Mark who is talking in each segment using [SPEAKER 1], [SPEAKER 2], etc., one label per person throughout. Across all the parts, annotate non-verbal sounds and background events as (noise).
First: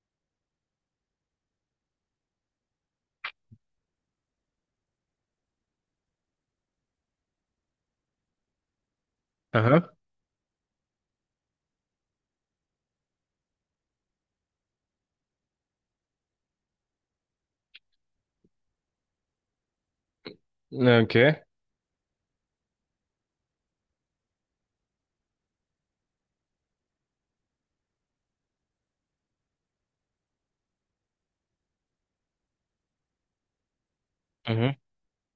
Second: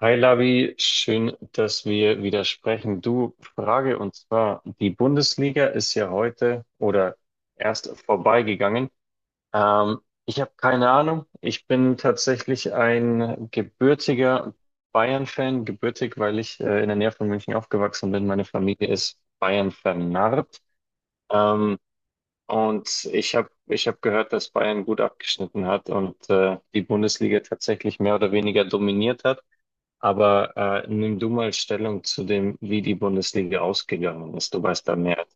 [SPEAKER 1] Hi Lavi, schön, dass wir wieder sprechen. Du, Frage und zwar, die Bundesliga ist ja heute oder erst vorbeigegangen.
[SPEAKER 2] Aha.
[SPEAKER 1] Ähm, Ich habe keine Ahnung. Ich bin tatsächlich ein gebürtiger Bayern-Fan, gebürtig, weil ich in der Nähe von München aufgewachsen bin. Meine Familie ist Bayern vernarrt.
[SPEAKER 2] Ja, okay.
[SPEAKER 1] Ähm, und ich hab gehört, dass Bayern gut abgeschnitten hat und die Bundesliga tatsächlich mehr oder weniger dominiert hat. Aber nimm du mal Stellung zu dem, wie die Bundesliga ausgegangen ist. Du
[SPEAKER 2] Mhm.
[SPEAKER 1] weißt da mehr.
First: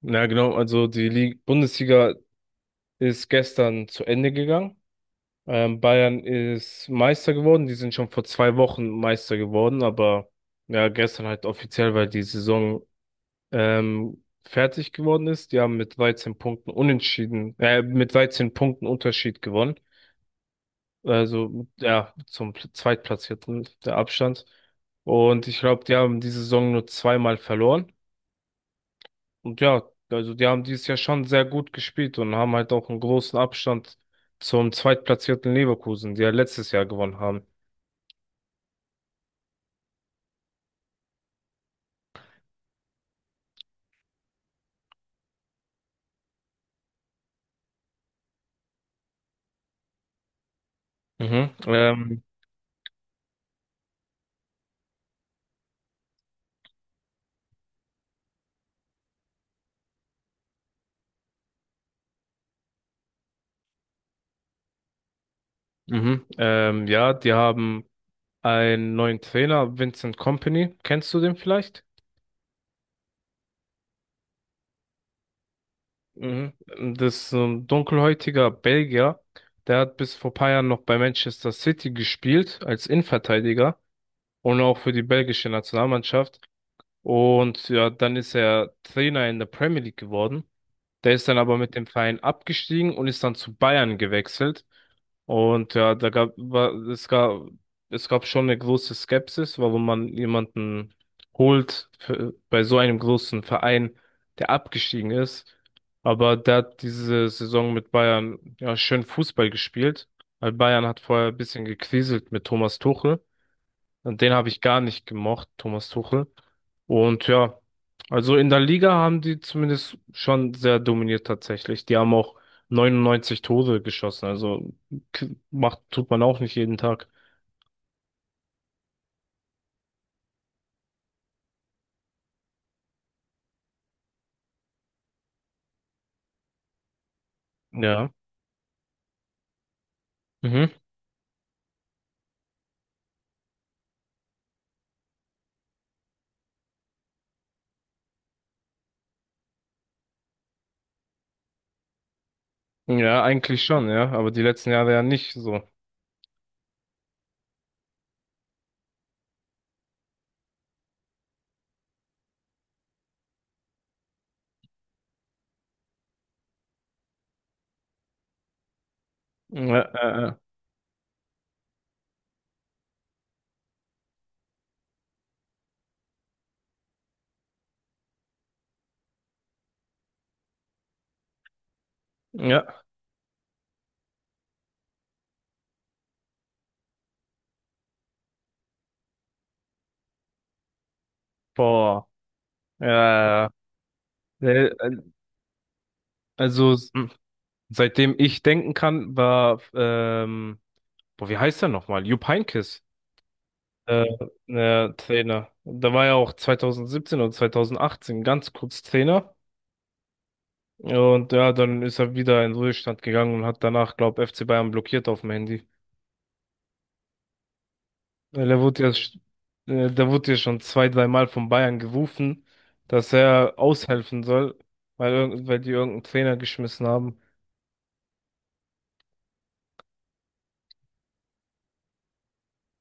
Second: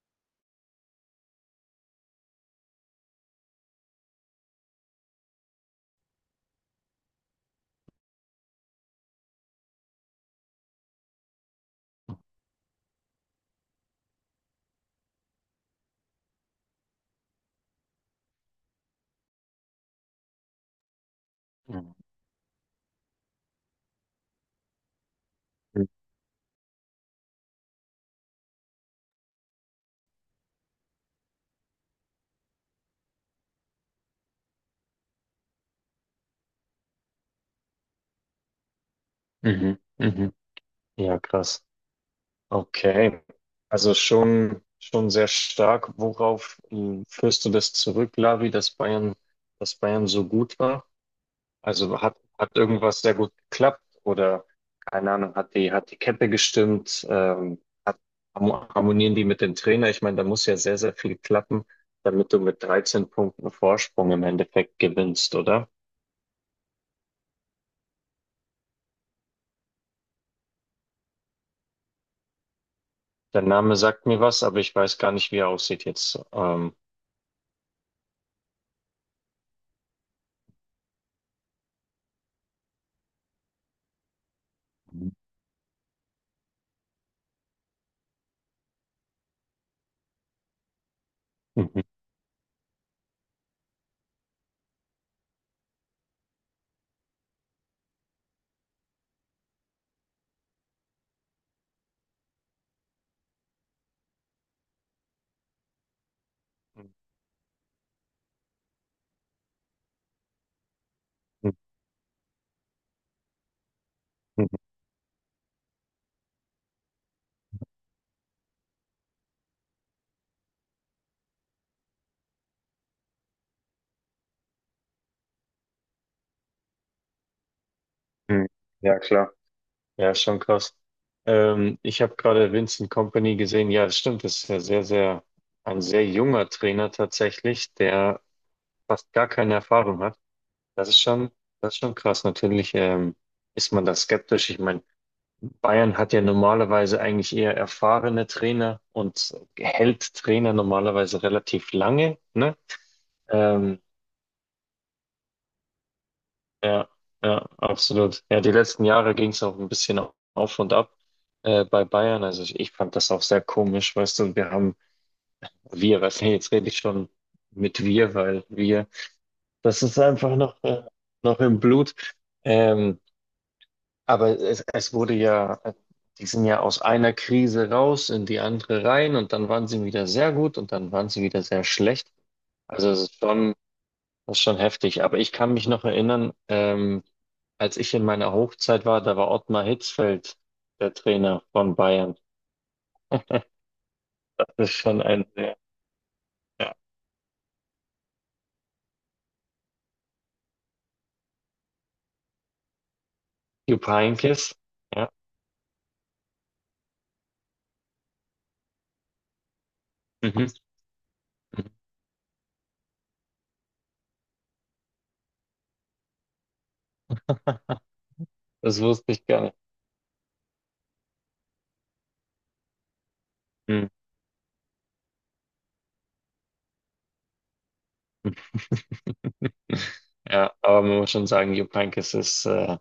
[SPEAKER 2] Ja, genau. Also Bundesliga ist gestern zu Ende gegangen. Bayern ist Meister geworden. Die sind schon vor 2 Wochen Meister geworden, aber ja, gestern halt offiziell, weil die Saison fertig geworden ist. Die haben mit 13 Punkten Unterschied gewonnen. Also
[SPEAKER 1] Mhm.
[SPEAKER 2] ja, zum Zweitplatzierten der Abstand. Und ich glaube, die haben die Saison nur 2-mal verloren. Und ja, also die haben dieses Jahr schon sehr gut gespielt und haben halt auch einen großen Abstand zum zweitplatzierten Leverkusen, die ja letztes Jahr gewonnen haben.
[SPEAKER 1] Mhm. Mhm. Ja, krass. Okay. Also schon, schon sehr stark. Worauf führst du das zurück, Lavi, dass Bayern so gut war?
[SPEAKER 2] Mhm.
[SPEAKER 1] Also hat, hat irgendwas sehr gut geklappt oder keine Ahnung, hat die Kette gestimmt, hat, harmonieren die mit dem Trainer? Ich meine, da muss ja sehr, sehr viel klappen, damit du mit 13 Punkten Vorsprung im Endeffekt gewinnst, oder?
[SPEAKER 2] Mhm. Ja, die haben einen neuen Trainer, Vincent Kompany. Kennst du den vielleicht?
[SPEAKER 1] Der Name sagt mir was, aber ich weiß gar nicht, wie er aussieht jetzt.
[SPEAKER 2] Mhm. Das ist so ein dunkelhäutiger Belgier. Der hat bis vor paar Jahren noch bei Manchester City gespielt als Innenverteidiger und auch für die belgische Nationalmannschaft. Und ja, dann ist er Trainer in der Premier League geworden. Der ist dann aber
[SPEAKER 1] (laughs)
[SPEAKER 2] mit
[SPEAKER 1] Mhm.
[SPEAKER 2] dem Verein abgestiegen und ist dann zu Bayern gewechselt. Und ja, da gab, war, es gab schon eine große Skepsis, warum man jemanden holt für, bei so einem großen Verein, der abgestiegen ist. Aber der hat diese Saison mit Bayern ja schön Fußball gespielt, weil Bayern hat vorher ein bisschen gekriselt mit Thomas Tuchel. Und den habe ich gar nicht gemocht, Thomas Tuchel. Und ja, also in der Liga haben die zumindest schon sehr dominiert tatsächlich. Die haben auch 99 Tore geschossen. Also macht, tut man auch nicht jeden Tag.
[SPEAKER 1] Ja, klar. Ja, schon krass. Ich habe gerade Vincent Kompany gesehen. Ja, das stimmt. Das ist ja sehr, sehr ein sehr junger Trainer tatsächlich,
[SPEAKER 2] Ja.
[SPEAKER 1] der fast gar keine Erfahrung hat.
[SPEAKER 2] Mhm.
[SPEAKER 1] Das ist schon, das ist schon krass. Natürlich ist man da skeptisch. Ich meine, Bayern hat ja normalerweise eigentlich eher erfahrene Trainer und hält Trainer normalerweise relativ lange, ne?
[SPEAKER 2] Ja, eigentlich
[SPEAKER 1] Ähm,
[SPEAKER 2] schon, ja. Aber die letzten Jahre ja nicht so.
[SPEAKER 1] ja, ja, absolut. Ja, die letzten Jahre ging es auch ein bisschen auf und ab. Bei Bayern, also ich fand das auch sehr komisch, weißt du, wir haben, wir, weißt du, jetzt rede ich schon mit wir, weil wir, das
[SPEAKER 2] Ja,
[SPEAKER 1] ist
[SPEAKER 2] äh,
[SPEAKER 1] einfach noch, noch im Blut. Ähm, Aber es wurde ja, die sind ja aus einer Krise raus in die andere rein und dann waren sie wieder sehr gut und dann waren sie wieder sehr schlecht.
[SPEAKER 2] ja.
[SPEAKER 1] Also es ist schon, das ist schon heftig. Aber ich kann mich noch erinnern, als ich in meiner Hochzeit war, da war Ottmar Hitzfeld der Trainer von
[SPEAKER 2] Boah.
[SPEAKER 1] Bayern.
[SPEAKER 2] Ja,
[SPEAKER 1] Das
[SPEAKER 2] ja, ja.
[SPEAKER 1] ist schon ein sehr,
[SPEAKER 2] Also
[SPEAKER 1] ja,
[SPEAKER 2] s- hm. Seitdem ich denken kann, boah, wie heißt er nochmal? Jupp Heynckes.
[SPEAKER 1] Jupp
[SPEAKER 2] Äh,
[SPEAKER 1] Heynckes.
[SPEAKER 2] ja,
[SPEAKER 1] Ja.
[SPEAKER 2] Trainer. Da war er auch 2017 oder 2018 ganz kurz Trainer.
[SPEAKER 1] Mhm.
[SPEAKER 2] Und ja, dann ist er wieder in den Ruhestand gegangen und hat danach, glaube FC Bayern blockiert auf dem Handy.
[SPEAKER 1] (laughs)
[SPEAKER 2] Weil er
[SPEAKER 1] Das
[SPEAKER 2] wurde ja,
[SPEAKER 1] wusste ich gar nicht.
[SPEAKER 2] da wurde ja schon zwei, dreimal von Bayern gerufen, dass er
[SPEAKER 1] Hm.
[SPEAKER 2] aushelfen soll, weil die irgendeinen Trainer geschmissen haben.
[SPEAKER 1] Ja, aber man muss schon sagen, Jupp Heynckes ist,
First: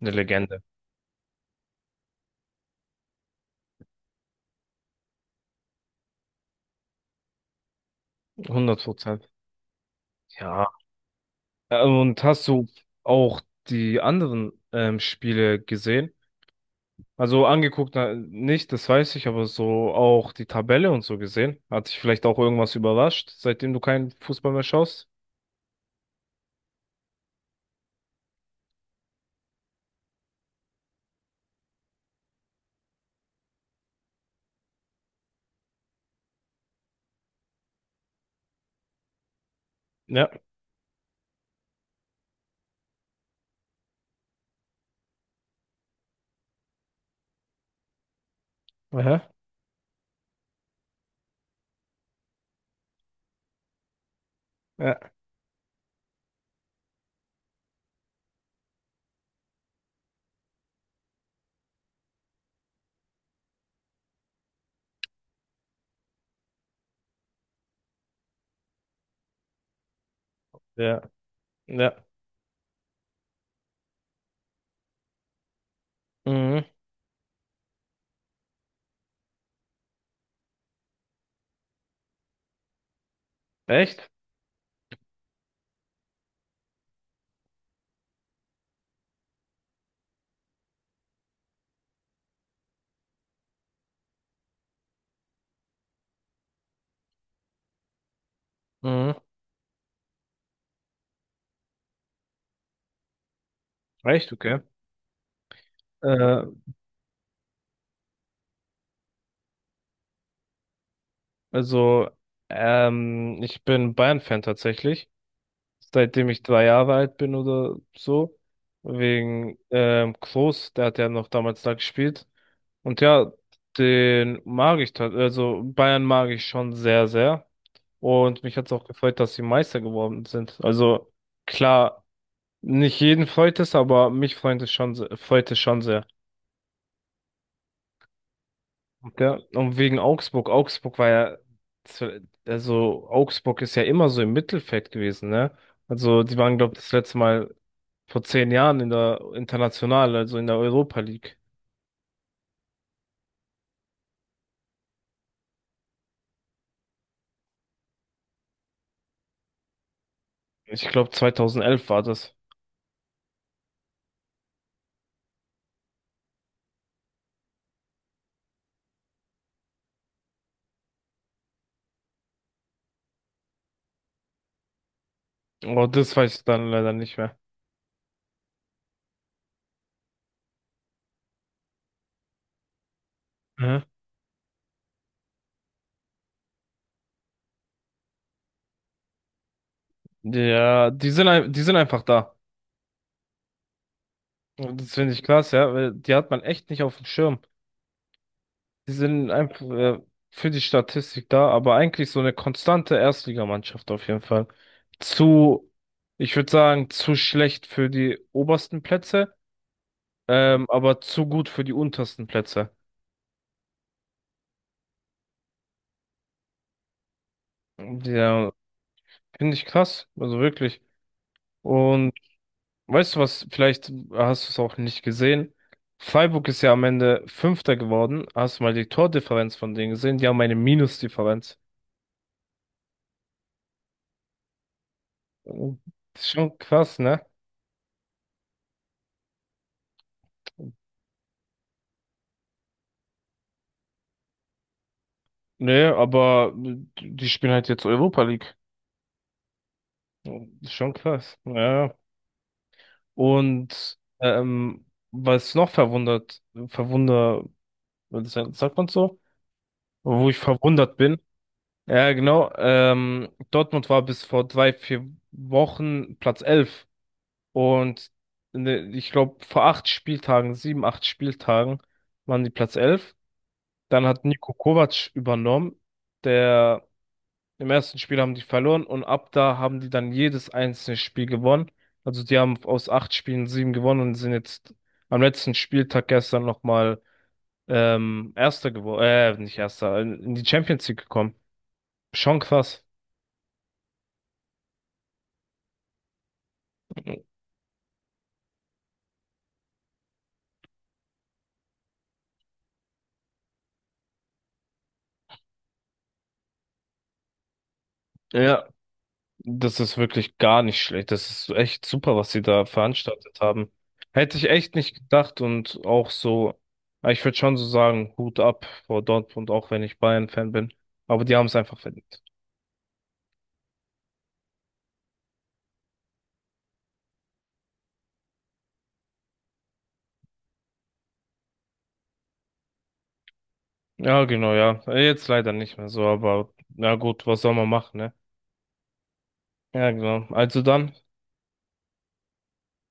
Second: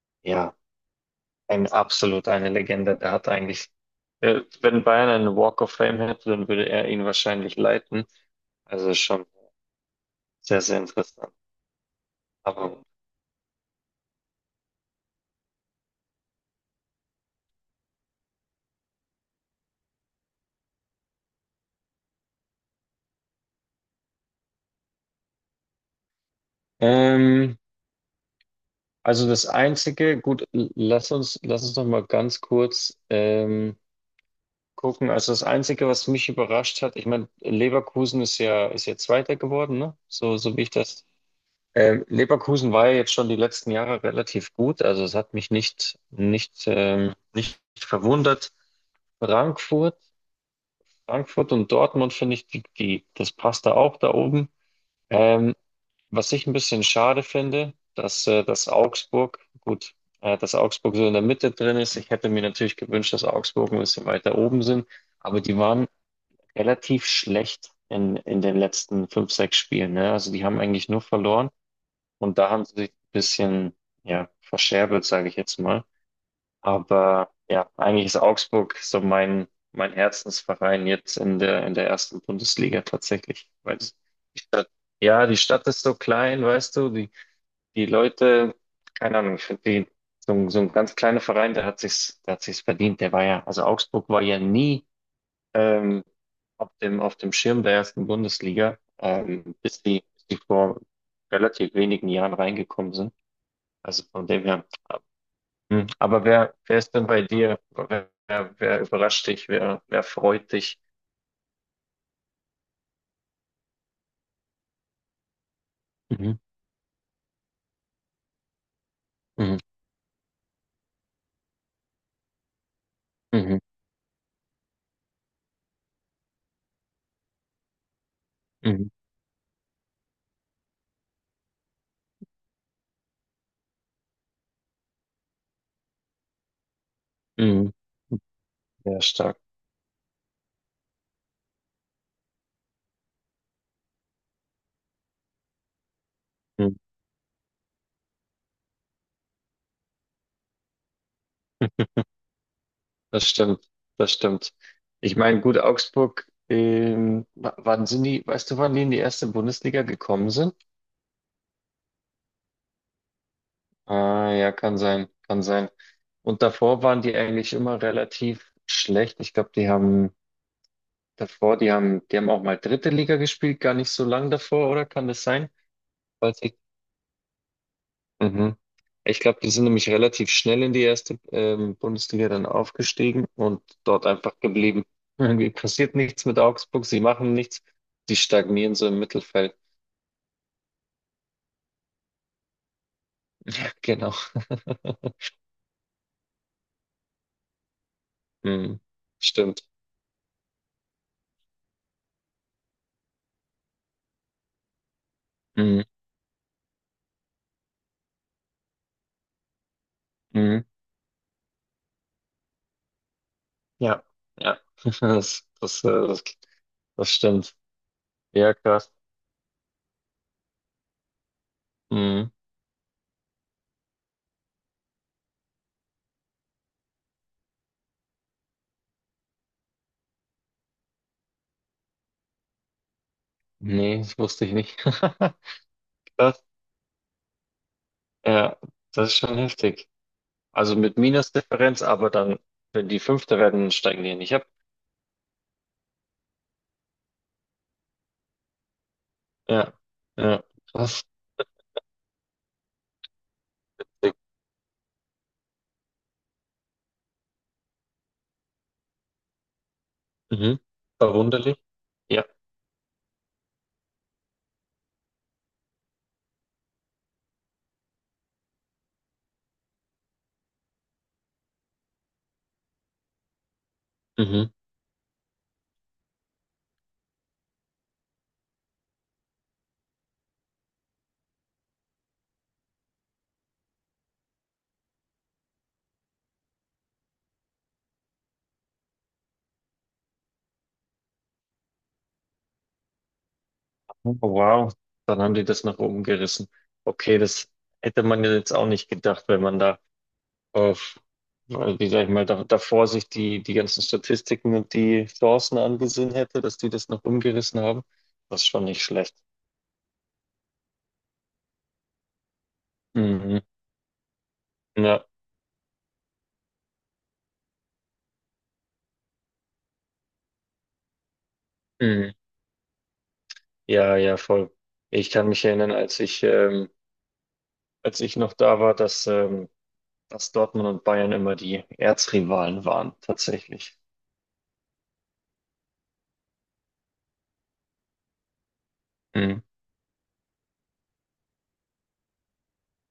[SPEAKER 2] Eine
[SPEAKER 1] ja,
[SPEAKER 2] Legende.
[SPEAKER 1] ein absolut eine Legende. Der hat eigentlich, wenn Bayern einen Walk of Fame hätte, dann würde er ihn wahrscheinlich leiten.
[SPEAKER 2] hundert
[SPEAKER 1] Also schon
[SPEAKER 2] Prozent.
[SPEAKER 1] sehr,
[SPEAKER 2] Ja.
[SPEAKER 1] sehr interessant.
[SPEAKER 2] Und hast du
[SPEAKER 1] Aber gut.
[SPEAKER 2] auch die anderen Spiele gesehen? Also angeguckt na, nicht, das weiß ich, aber so auch die Tabelle und so gesehen. Hat dich vielleicht auch irgendwas überrascht, seitdem du keinen Fußball mehr schaust?
[SPEAKER 1] ähm, also das Einzige, gut, lass uns noch mal ganz kurz gucken. Also das Einzige, was mich überrascht hat, ich meine, Leverkusen ist ja Zweiter geworden, ne?
[SPEAKER 2] Ja.
[SPEAKER 1] So, so wie ich das. Leverkusen war ja jetzt schon die letzten Jahre relativ gut. Also es hat mich nicht, nicht, nicht verwundert.
[SPEAKER 2] Aha.
[SPEAKER 1] Frankfurt, Frankfurt und Dortmund finde ich, die, die, das passt da auch da oben.
[SPEAKER 2] Ja,
[SPEAKER 1] Ähm, was ich ein bisschen schade finde, dass, dass Augsburg, gut, dass Augsburg so in der Mitte drin ist. Ich hätte mir natürlich gewünscht, dass Augsburg ein bisschen weiter oben sind, aber die waren relativ schlecht in den letzten fünf, sechs Spielen, ne? Also die haben eigentlich
[SPEAKER 2] ja,
[SPEAKER 1] nur verloren
[SPEAKER 2] ja.
[SPEAKER 1] und da haben sie sich ein bisschen, ja, verscherbelt, sage ich jetzt mal.
[SPEAKER 2] Mhm.
[SPEAKER 1] Aber ja, eigentlich ist Augsburg so mein Herzensverein jetzt in der ersten Bundesliga tatsächlich. Weil
[SPEAKER 2] Echt?
[SPEAKER 1] die Stadt, ja, die Stadt ist so klein, weißt du, die, die Leute, keine Ahnung, ich finde die, so, so ein ganz kleiner Verein, der hat sich's verdient, der war ja, also Augsburg war ja nie, ähm, auf dem Schirm der ersten Bundesliga,
[SPEAKER 2] Mhm.
[SPEAKER 1] bis die vor relativ wenigen Jahren reingekommen sind. Also von
[SPEAKER 2] Echt,
[SPEAKER 1] dem
[SPEAKER 2] okay.
[SPEAKER 1] her. Hm, aber
[SPEAKER 2] Äh,
[SPEAKER 1] wer, wer ist denn bei dir? Wer, wer, wer überrascht dich? Wer, wer freut dich?
[SPEAKER 2] also, ich bin Bayern-Fan tatsächlich, seitdem
[SPEAKER 1] Mhm.
[SPEAKER 2] ich 3 Jahre alt bin oder so. Wegen
[SPEAKER 1] Mhm.
[SPEAKER 2] Klose, der hat ja noch damals da gespielt. Und ja,
[SPEAKER 1] Mhm.
[SPEAKER 2] den mag ich, tat- also Bayern mag ich schon sehr, sehr. Und mich hat es auch
[SPEAKER 1] Mhm.
[SPEAKER 2] gefreut, dass sie Meister geworden sind. Also klar, nicht jeden freut es, aber mich freut es schon, freut es schon sehr.
[SPEAKER 1] Mhm. Sehr
[SPEAKER 2] Und ja,
[SPEAKER 1] stark.
[SPEAKER 2] und wegen Augsburg. Also Augsburg ist ja immer so im Mittelfeld gewesen, ne? Also die waren, glaube
[SPEAKER 1] Mhm.
[SPEAKER 2] ich, das letzte Mal vor 10 Jahren in der International, also in der Europa League.
[SPEAKER 1] Das stimmt. Das stimmt. Ich meine, gut, Augsburg, wann sind die, weißt du, wann die in die erste Bundesliga gekommen sind?
[SPEAKER 2] Ich glaube, 2011 war das.
[SPEAKER 1] Ah, ja, kann sein, kann sein. Und davor waren die eigentlich immer relativ schlecht. Ich glaube, die haben davor, die haben auch mal dritte Liga gespielt, gar nicht so lang davor, oder? Kann das sein?
[SPEAKER 2] Aber das weiß ich dann leider nicht mehr.
[SPEAKER 1] Mhm. Ich glaube, die sind nämlich relativ schnell in die erste Bundesliga dann aufgestiegen und
[SPEAKER 2] Mhm.
[SPEAKER 1] dort einfach geblieben. (laughs) Irgendwie passiert nichts mit Augsburg, sie machen nichts, die stagnieren so im Mittelfeld.
[SPEAKER 2] Die sind einfach da.
[SPEAKER 1] (laughs) Genau.
[SPEAKER 2] Und das finde ich krass, ja, weil die hat man echt nicht auf dem Schirm.
[SPEAKER 1] Mhm.
[SPEAKER 2] Die sind einfach
[SPEAKER 1] Stimmt.
[SPEAKER 2] für die Statistik da, aber eigentlich so eine konstante Erstligamannschaft auf jeden Fall. Zu,
[SPEAKER 1] Mhm.
[SPEAKER 2] Ich würde sagen, zu schlecht für die obersten Plätze,
[SPEAKER 1] Mhm.
[SPEAKER 2] aber zu gut für die untersten Plätze.
[SPEAKER 1] Ja, ja. (laughs) Das, das, das, das stimmt.
[SPEAKER 2] Ja,
[SPEAKER 1] Ja, krass.
[SPEAKER 2] finde ich krass, also wirklich. Und
[SPEAKER 1] Mhm.
[SPEAKER 2] weißt du was, vielleicht hast du es auch nicht gesehen. Freiburg ist ja am Ende Fünfter geworden. Hast du mal die Tordifferenz von denen gesehen? Die haben eine Minusdifferenz.
[SPEAKER 1] Nee, das wusste ich nicht. (laughs)
[SPEAKER 2] Das ist
[SPEAKER 1] Krass.
[SPEAKER 2] schon krass, ne?
[SPEAKER 1] Ja, das ist schon heftig. Also mit Minusdifferenz, aber dann, wenn die Fünfte werden, steigen die nicht ab.
[SPEAKER 2] Nee, aber die spielen halt jetzt Europa League.
[SPEAKER 1] Ja,
[SPEAKER 2] Ja,
[SPEAKER 1] ja,
[SPEAKER 2] ist schon
[SPEAKER 1] krass.
[SPEAKER 2] krass. Ja, ja. Und was noch verwunder, sagt man so, wo ich
[SPEAKER 1] Mhm.
[SPEAKER 2] verwundert bin.
[SPEAKER 1] Verwunderlich.
[SPEAKER 2] Ja,
[SPEAKER 1] Ja,
[SPEAKER 2] genau. Dortmund war bis vor drei, vier Wochen Platz elf. Und ne, Ich glaube, vor sieben, acht Spieltagen waren die Platz 11. Dann hat
[SPEAKER 1] mhm.
[SPEAKER 2] Niko Kovac übernommen, der. Im ersten Spiel haben die verloren und ab da haben die dann jedes einzelne Spiel gewonnen. Also die haben aus acht Spielen sieben gewonnen und sind jetzt am letzten Spieltag gestern nochmal nicht Erster, in die Champions League gekommen. Schon krass.
[SPEAKER 1] Oh, wow, dann haben die das nach oben gerissen. Okay, das hätte man ja jetzt auch nicht gedacht, wenn man da auf, weil, wie sag ich mal, da, davor sich die, die ganzen Statistiken und die Chancen angesehen hätte, dass die das noch umgerissen haben. Das ist schon
[SPEAKER 2] Ja,
[SPEAKER 1] nicht schlecht.
[SPEAKER 2] das ist wirklich gar nicht schlecht. Das ist echt super, was sie da veranstaltet
[SPEAKER 1] Mhm.
[SPEAKER 2] haben. Hätte ich echt nicht
[SPEAKER 1] Ja,
[SPEAKER 2] gedacht und auch so, ich würde schon so sagen, Hut ab vor Dortmund, auch wenn ich Bayern-Fan bin. Aber die haben es einfach
[SPEAKER 1] mhm.
[SPEAKER 2] verdient.
[SPEAKER 1] Ja, ja, voll. Ich kann mich erinnern, als ich noch da war, dass, dass Dortmund und Bayern immer die Erzrivalen waren, tatsächlich.
[SPEAKER 2] Ja, genau, ja. Jetzt leider nicht mehr so, aber na gut, was soll man machen, ne? Ja, genau. Also dann.